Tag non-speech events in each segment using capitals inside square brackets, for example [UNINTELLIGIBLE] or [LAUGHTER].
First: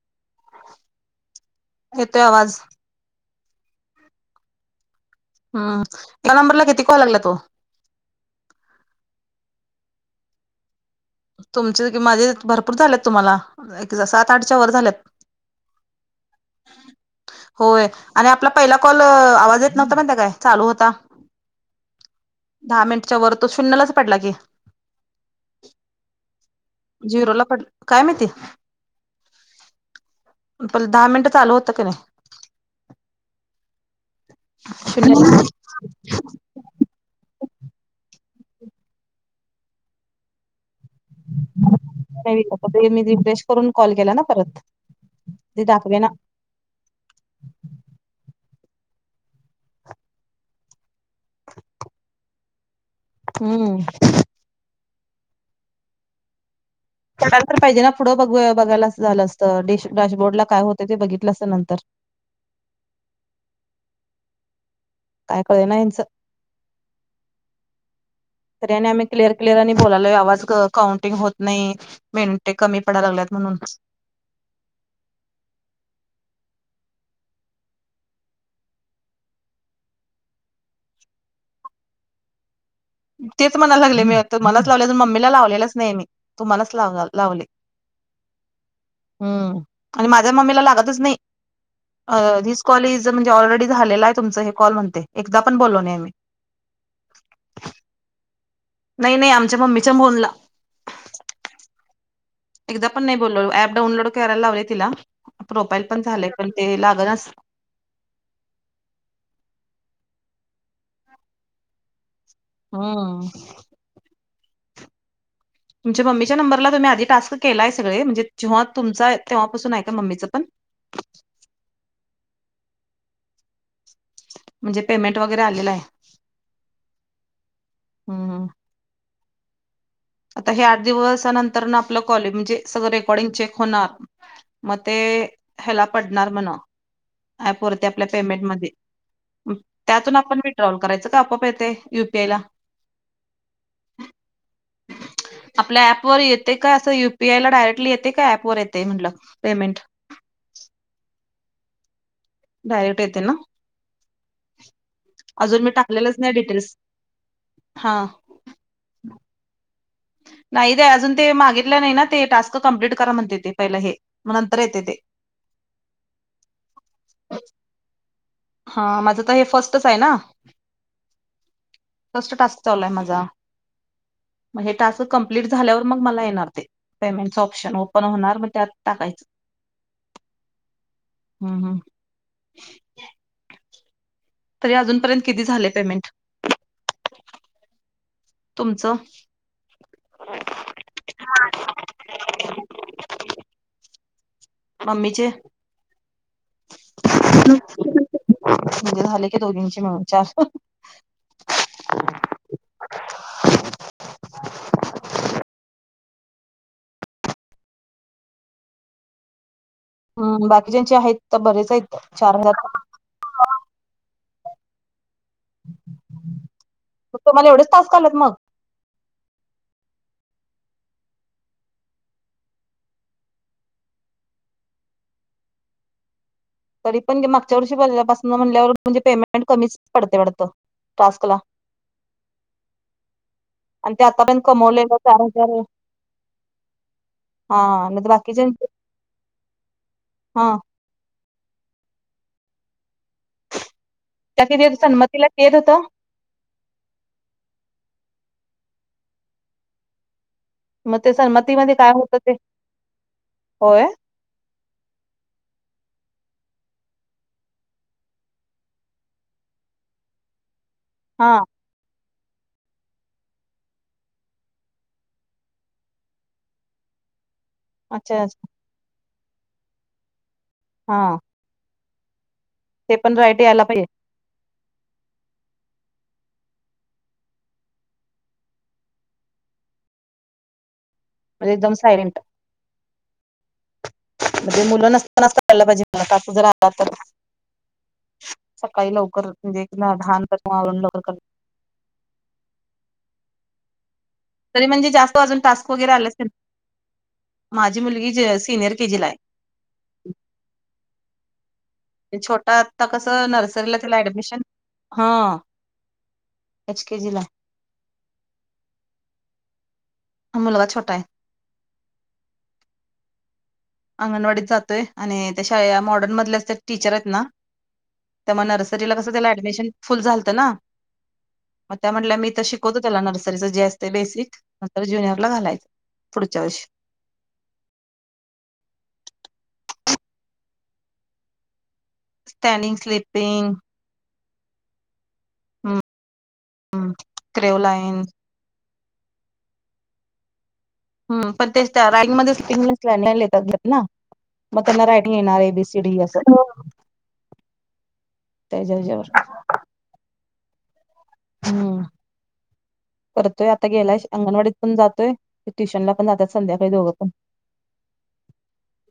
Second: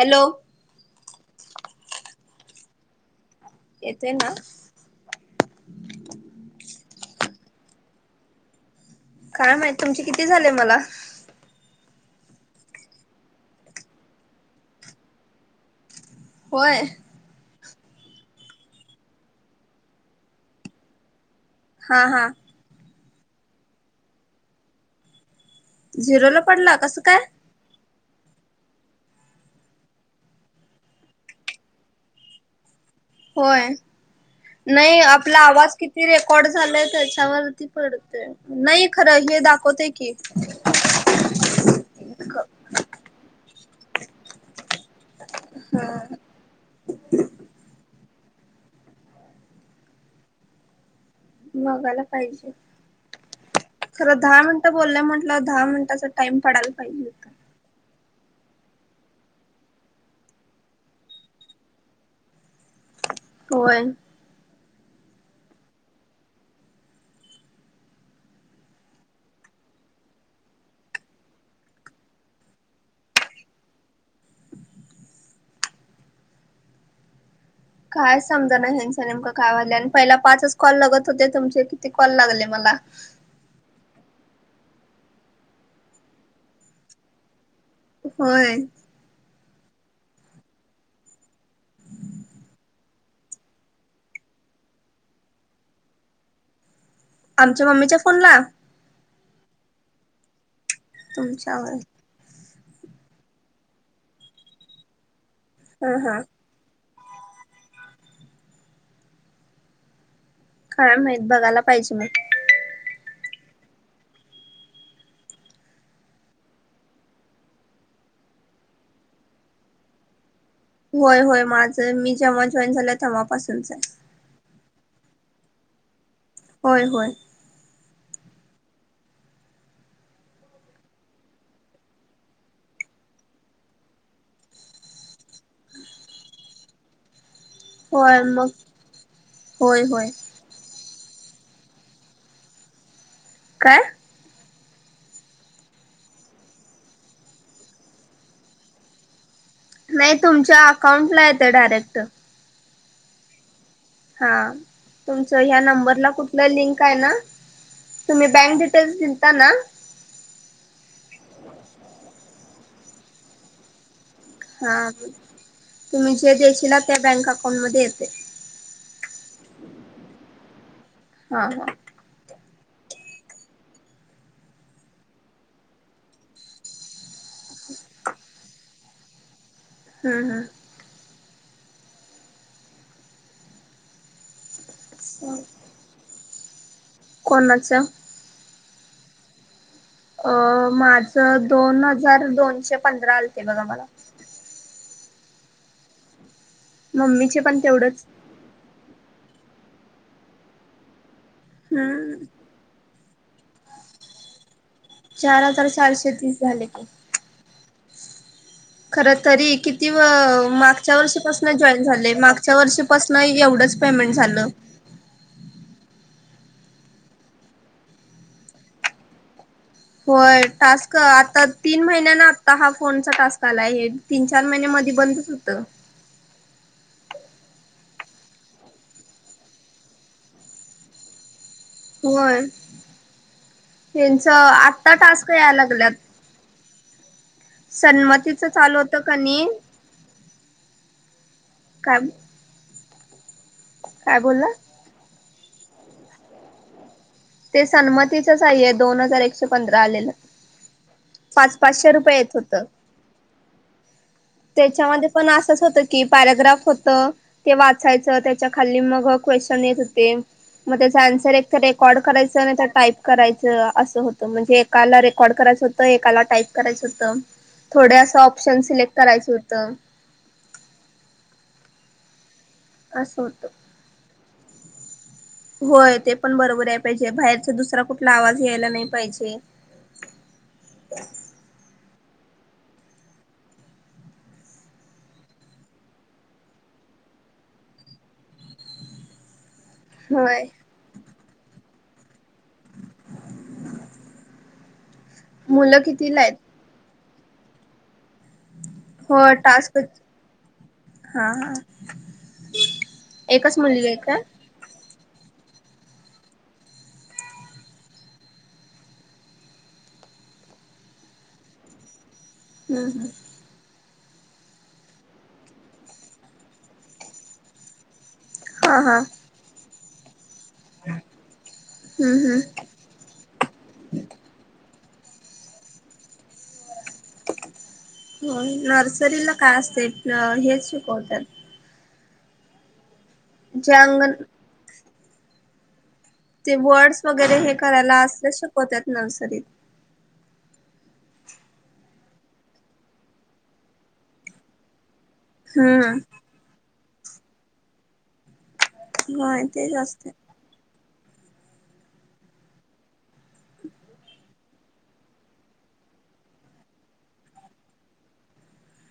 Hello तोय आवाज येतय ना हम्म या नंबरला किती कॉल लागलात ओ काय माहित तुमचे किती झाले मला तुमचे की माझे भरपूर झालेत तुम्हाला एक सात आठच्या वर झाल्यात होय. होय आणि आपला पहिला कॉल आवाज येत नव्हता माहिताय काय काय चालू होता. हा हा च्या वर तो शून्यलाच पडला की, झिरो ला पडला कसं काय. झिरोला पड काय माहिती पण दहा मिनिटं चालू होता कनी होय. नाही आपला शून्य आवाज किती रेकॉर्ड झालाय त्याच्यावरती पडतोय. नाही खरं हे दाखवतय की, मी रिफ्रेश करून कॉल केला ना परत ते हा दाखवल ना. मगायला पाहिजे. हूं बोललं म्हटंल्याव दहा मिनटाचा टाइम पडाला पाहि पडायला तर पाहिजे ना पुढं ब बघायला अस झालं असत ड डॅशबोर्ड ला काय होत ते बघितलं असतं नंतर [UNINTELLIGIBLE] होय. काय कळे ना ह्यांच तर आणि आम्ही क्लिअर क्लिअर आणि बोलालो आवाज काउंटिंग होत नाई मिनटे कमी पडाला लागल्यात. म्हणून काय समजा ना ह्यांचा नेमक काय वाजले आणि पहिला पाच कॉल लगत होते तुमचे किती कॉल लागले मला तेच म्हणाला लागले मी तुमालाच लावले त मम्मीला लावलेलाच नाही मी तूमालाच लाव लावले. होय. हम्म आणि माझ्या मम्मीला लागतच नई. अ धीस कॉल इज म्हणजे ऑलरेडी झालेला आहे तुमच हे कॉल म्हणतय एकदा पण बोललो नाय आम्ही [INAUDIBLE] आमच्या मम्मीच्या फोन ला नाही नाही आमच्या मम्मीच्या मोनला तुमच्यावर एकदा पण नाही बोललो अप डाऊनलोड करायला लावले तिला प्रोफाईल हा पण हा झालंय पण ते लाग गनास काय माहित बघायला पाहिजे म हम्म तुमच्या मम्मीच्या नंबरला तुम्ही आधी टास्क केलाय सगळे म्हणजे जेव्हा तुमच आहे तेव्हापासून आहे का मम्मीचं पण होय होय माझं मी जेव्हा जॉईन झालं तेव्हापासूनच आहे. म्हणजे पेमेंट वगैरे आलेल आहे होय हाय. हूं हूं आता हे आठ दिवस नंतर आपलं कॉल ये म्हणजे सगळं रेकॉर्डिंग चेक होणार म ते ते ह्याला पडणार म्हणा अँप वरती आपल्या होय मग पेमेंटमध्ये होय होय त्यातून आपण विथड्रॉल करायचं. आपाप येते यु पी आय ला काय? आपल्या ऍपवर येते का असं युपीआयला डायरेक्टली येते का ऍपवर येते म्हटलं. पेमेंट नाही तुमच्या अकाउंटला येतं डायरेक्ट [UNINTELLIGIBLE] हा तुमच ह्या अजून मी नंबरला टाकलेलंच नाही कुठलं डिटेल्स लिंक आहे ना. हा तुम्ही बँक डिटेल्स दिता ना. नाही ते अजून ते मागितल्या नाही ना ते टास्क कम्प्लीट करा म्हणते ते पहिलं हे. मग नंतर येते हा ते तुम्ही जे दे्याशील त्या बँक अकाउंट मध्ये येते हा माझं तर हे फर्स्टच आहे ना. हा हा. टस् चालय माझा मग हे टास्क कंप्लीट झाल्यावर मग मला येणार ते पेमेंटच ऑप्शन ओपन होणार मग त्यात टाकायचं. हम्म हम्म. हम् हम्. तरी अजूनपर्यंत हम्म किती झाले पेमेंट. कोणाचं? तुमचं? अ माझं दोन हजार दोनशे पंधरा आलते बघा मला ममीचे मम्मीचे पण तेवढंच. उे झाले की दोघींची मिळून चार हम्म चार हजार चारशे तीस झाले का? खरं तरी कि ती हम्म बाकीच्यांचे मागच्या आहेत तर वर्षीपासून बरेच जॉईन आहेत झाले चार मागच्या हजार वर्षीपासन एवढंच पेमेंट झालं. मग तुम्हाला एवढेच तास कालात मग हो टास्क आ तीन महिन्या ना आता हा फोन टास्क आला आहे तीन चार महिन आधी बंदच होत. तरी पणे मागच्या वर्षी बोलल्यापासून म्हणल्यावर म्हणजे पेमेंट कमीच पडते पडत. टस्कला. होर. आणि ते त्यांच आतापर्यंत आत्ता कमवलेलं चार टास्क याय हजार लागल्यात. हा नाही बाकीचे सन्मतीच चालू होतं कनी हा काम त्या कि सनमतीला कद होता. ते सन्मतीचच आहे दोन हजार एकशे पंधरा आलेलं. मग ते पाच सन्मतीमध्ये काय पाचशे रुपये होतं ते येत होत. होय त्याच्यामध्ये पण असंच होत की पॅरग्राफ होत ते वाचायचं त्याच्या खाली मग [UNINTELLIGIBLE] हा करायचं आणि त्या टाईप करायचं असं होतं म्हणजे एकाला रेकॉर्ड करायचं होतं एकाला टाईप करायचं होतं. थोड्या असं अच्छा अच्छा ऑप्शन सिलेक्ट करायचं होतं. हा. ते पण असं रायट होतं यायला पाहिजे. होय. ते पण बरोबर आहे पाहिजे. बाहेरचा दुसरा कुठला आवाज यायला नाही पाहिजे. [INAUDIBLE] अ का [INAUDIBLE] म्हणजे एकदम सायलेंट. म्हणजे मुलं नसतानाच करायला पाहिजे. मला तरं अस जर आला तर. सकाळी लवकर म्हणजे दहा प्रयन्त होय लवकर आवरून. तरी म्हणजे जास्त अजून टास्क मुलं वगैरे कितीला आलाचकी. आहेत माझी मुलगी सीनियर के जीला आहे. हो टास्क हा हा छोटा आता कसं एकच नर्सरीला मुलगी आहे त्याला का ऍडमिशन- हा एच केजी ला. मुलगा छोटा आहे. हम्म.. हम्म.. अंगणवाडीत जातोय आणि त्या शाळे मॉडर्न मधलेच टीचर आहेत ना. त्यामूळ हा नर्सरीला हा कसं त्याला ऍडमिशन फुल झालत. म्हणून त्या म्हंटल्या, हम्म मी हम्म शिकवतो त्याला नर्सरीच बेस- ज्युनियरला घालायचं पुढच्या वर्षी. हो नर्सरीला काय असते हेच शिकवतात. स्टॅनिंग स्लिप. [INAUDIBLE] ते हम्म वर्ड्स वगैरे हे क्रेव लाईन करायला असल्या शिकवत नर्सरीत. ह पण ते त्या रांग मिंगनेस लाईन लाईन घेतात ना मग त्यांना. येणार A. B. C. Hmm D. असं. त्याच्या ह्याच्यावर होय तेचं असत. हम्म.. करतोय आता गेलाय अंगणवाडीत पण जातोय. ट्युशनला पण जातात संध्याकाळी दोघं पण. [UNINTELLIGIBLE]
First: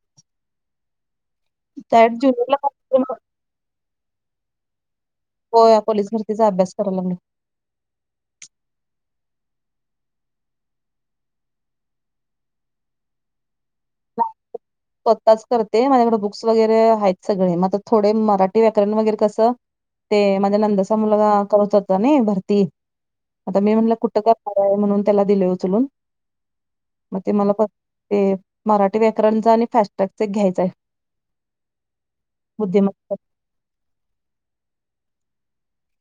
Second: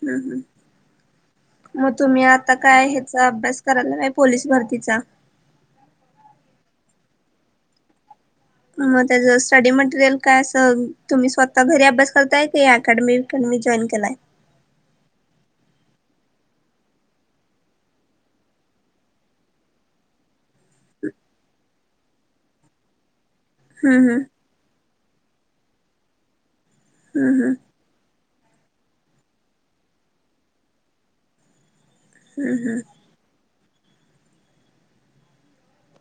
हम्म मग डायरेक्ट तुम्ही आता ज्युनियरला काय ह्याचा अभ्यास करत नाही--. पोलीस भरतीचा. हो या पोलीस भरतीचा अभ्यास करायलोयं. मग त्याच स्टडी मटेरियल काय असं तुम्ही स्वतः घरी अभ्यास करताय की अकॅडमी-डमी जॉईन करताय. केलाय. स्वताच करते माझ एवडं बुक्स वगैरे आहेत. सगळे मग थोडे मराठी व्याकरण वगैर कसं. ते माझ्या नंदाचा मुलगा करत होता ना भरती. आता मी म्हणलं हम्म हम्म कुठं का आहे म्हणून त्याला दिले उचलून. मग ते मला हम्म प ते मराठी व्याकरणचा आणि- फास्टट्रॅक घ्यायच आहे हम्म हम्म बुद्धिमत्ता.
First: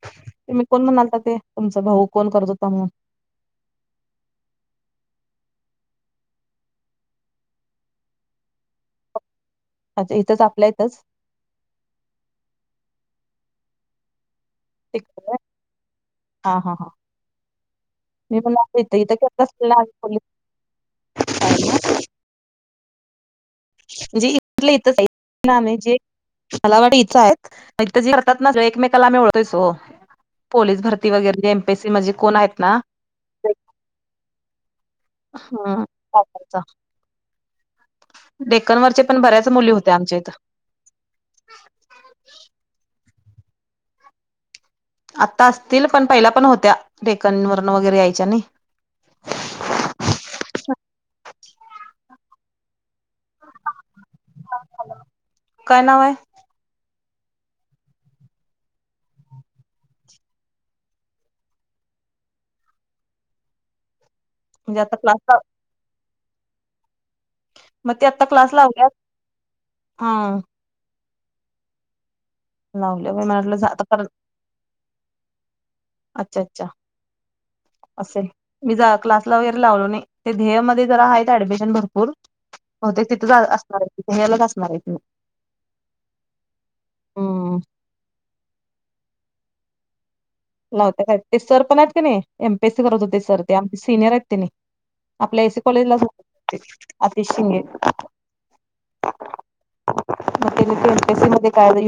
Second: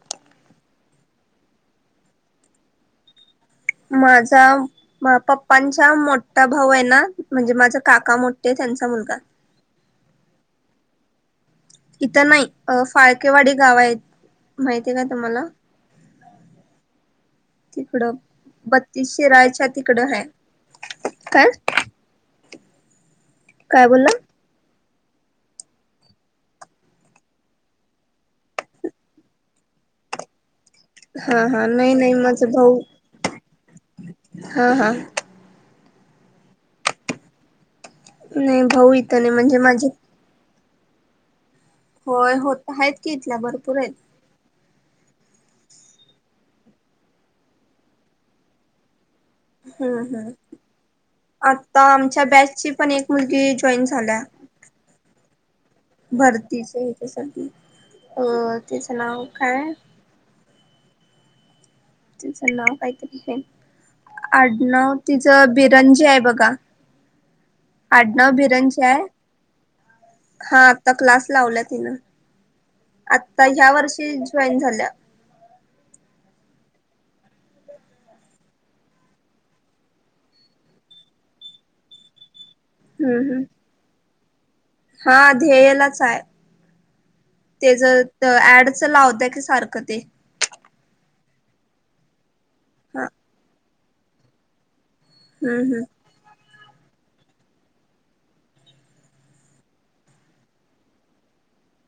तेमी कोण म्हणालता ते तुमचा भाऊ कोण करत होता म्हणून. माझा पप्पांचा मोठा भाऊ आहे ना म्हणजे माझ काका मोठे- त्यांचा मुलगा. अच्छा इथंच आपल्या इथच. इथं नाही फाळकेवाडी गाव आहे माहितीय ना तुम्हाला. हा. हा. हा. तिकडं बत्तीस करत शिराळायच्या असतील ना आम्ही तिकडं पोलीस हाय. काय. शाळेला. काय बोलला म्हणजे इथलं इथच आहे जे. मला वाट इथंच आहेत ज करतात ना एकमेकाला आमी ओळखायचो. पोलीस भरती हा वगैरे हा एमपीसी नाही म्हणजे नाही कोण आहेत ना. हा. हा. हा. हा वापरचा. नाही भाऊ डेकनवरचे इथं पण नाही बऱ्याच म्हणजे मुली माझे होत्या आमच्या इथं. होय होत आहेत की इथल्या भरपूर आहेत आता असतील पण पहिला पण होत्या टेकन वण वगैरे यायच्या नाही हम्म हम्म आता आमच्या बॅचची पण एक मुलगी जॉईन झाल्या काय नाव आहे? भरतीचे अ त्याचं नाव काय तिचं नाव काहीतरी म्हणजे आडनाव आता क्लास तिचं बिरंजे बघा. मग ते आता आडनाव क्लास बिरांनजे लावल्यात आहे हा हा आता क्लास लावला तिनं लावले मी आता म्हटलं ह्या परत वर्षी जॉईन झाल्या, अच्छा अच्छा, असे मी ज क्लासला वगैरे लावलो नाही, ते ध्येय मध्ये जरा आहे ऍडमिशन भरपूर. हो ते हम्म तिथे हम्म असणार आहे ध्ययाला असणार, आहेत हा ध्येयलाच आहे, हम्म तेच ऍडच लावत. लावताय की सारक ती, लावत काय ते सर पण आहेत का नाही, एमपीएस सी करत हा होते सर ते आमचे सिनियर आहेत ते नी आ हम्म हम्म तेनी मग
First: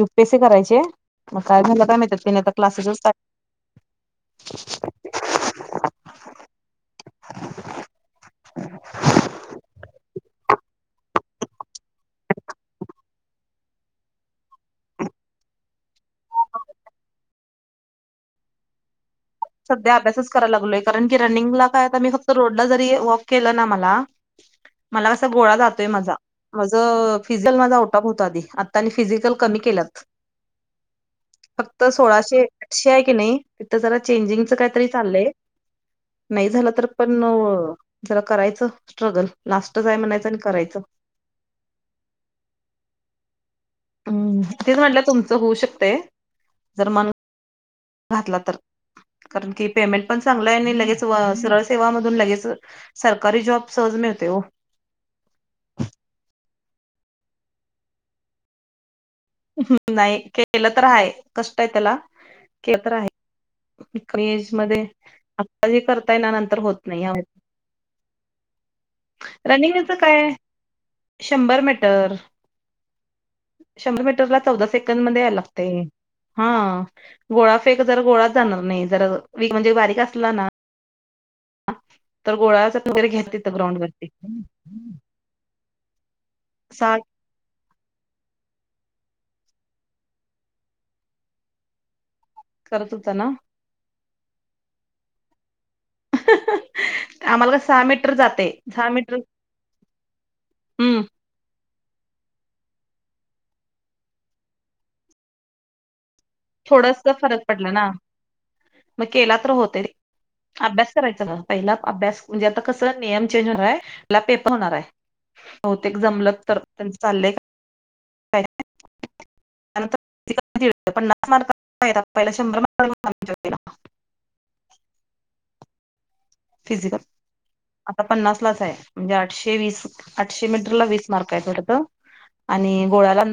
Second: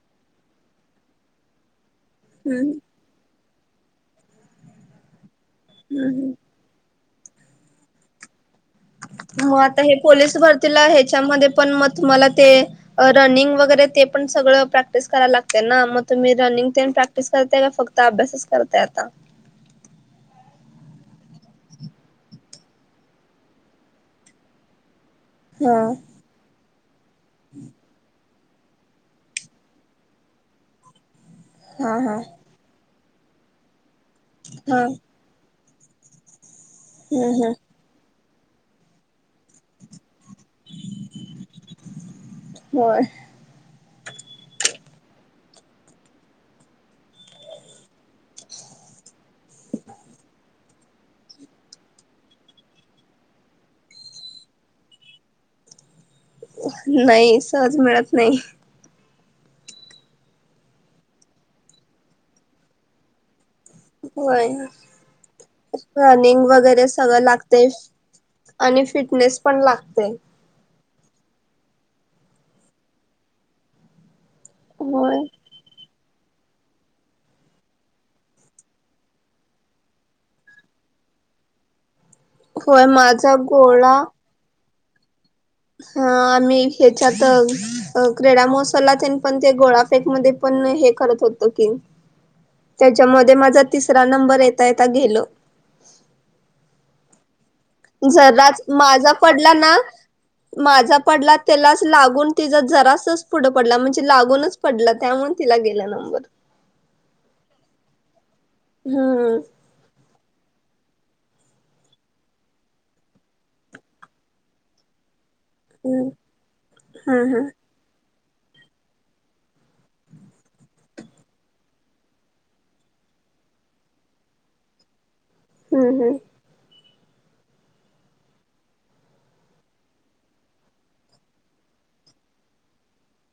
एमपीएस, त्यानी आता हम्म क्लास, [UNINTELLIGIBLE] [INAUDIBLE] मग आता हे पोलीस भरतीला, त्याच्यामध्ये पण मग तमला ते रनिंग वगरे, ते पण सगळं प्रॅक्टिस करायला लागते ना मग, तुम्ही रनिंग ते प्रॅक्टिस करताय का फक्त अभ्यासच करताय आता? सध्या, मला कसा गोळा हा जातोय मा आता आणि फिजिकल कमी केला, फक्त हा हा सोळाशे आठशे कानी तेथे जरा, हा पण, हम्म हम्म प करायचं, [UNINTELLIGIBLE] होय हम् तेच म्हटलं तुमचं होऊ शकते. जर मन घातला तर कारण की पेमेंट पण चांगलाय. सळ सवाध लगेच सरकारी जॉब सहज मिळतेओ, [INAUDIBLE] नाही सहज, मिळत नाही. हम्म नाही केलं तर आहे, कष्ट आहे त्याला केलं तर आहे. होय रनिंग वगैरे सगळं [UNINTELLIGIBLE] लागते आणि फिट, रनिंगचं काय शंभर मीटर शंभर मटरला, चौदा सेकंड होय. मध्ये यायला लागते. हा गोळा फेक जर गोळाच जाणार नाही, जर वीक म्हणजे बारीक असला ना [INAUDIBLE] तर गोळाच होय वगैरे घेत माझा येत ग्राउंड गोळा वरती. हा आम्ही साठ ह्याच्यात, अ किडा, करत होता ना त्याच्यामध्ये माझा तिसरा, [UNINTELLIGIBLE] आम्हाला कस जर माझा पडला ना, माझा हम्म पडला त्याला, लागून तिचा जरासच पुढं पडला, म्हणजे लागूनच पडला त्यामुळेून तिला गेला नंबर. हम्म [UNINTELLIGIBLE] अभ्यास करायचा ना पहिला अभ्यास म्हणजे, आता कसं नियम चेंज होणार आहेला पेपर होणार आहे. बहुतेक हम्म जमलत तर त्यांच चाललंय, हम्म हम्म पण [UNINTELLIGIBLE] पहिला शभर मार्क ला होत, हम्म हम्म फिजिकल, आता पन्नास लाच आहे, म्हणजे आठशे वीस आठशे मीटर ला वीस मार्क आहे वाटतं, आणि गोळ्याला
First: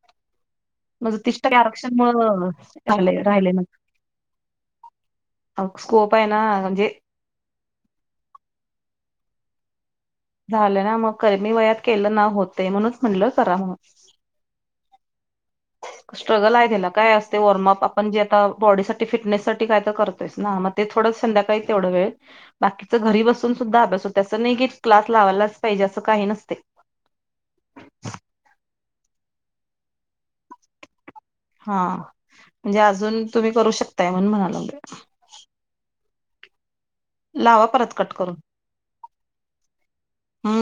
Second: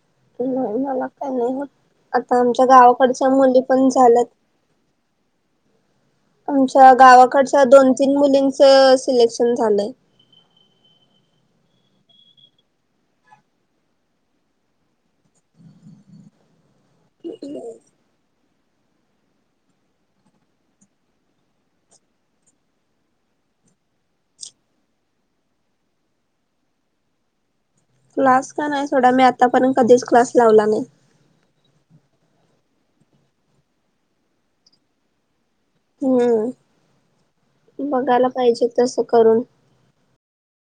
[UNINTELLIGIBLE] नाही मला म्हज काय तिष नाही होत आता आमच्या काररक्षमले गावाकडच्या राहिले मुली मग. पण झाल्यात हो. आमच्या गावाकडच्या दोन तीन मुलींच सिलेक्शन झालंय. झालं ना मग मी वयात केलं ना होते म्हणूनच म्हणलं करा म्ह [UNINTELLIGIBLE] स्ट्रगल आहे त्याला काय असते वॉर्मअप आपण जे आता बॉडी साठी फिटनेससाठी काय तर करतोयस ना मग ते थोडं संध्याकाळी तेवढा वेळ बाकीचं घरी बसून सुद्धा अभ्यास होतो तसं नाही की क्लास लावायलाच पाहिजे. काही नसते. क्लास का नाही सोडा मी आतापर्यंत कधीच क्लास लावला नाही. हा म्हणजे अजून तुम्ही करू शकताय म्हणून म्हणालो. हम्म परत कट बघायला करून पाहिजे तसं करून हम्म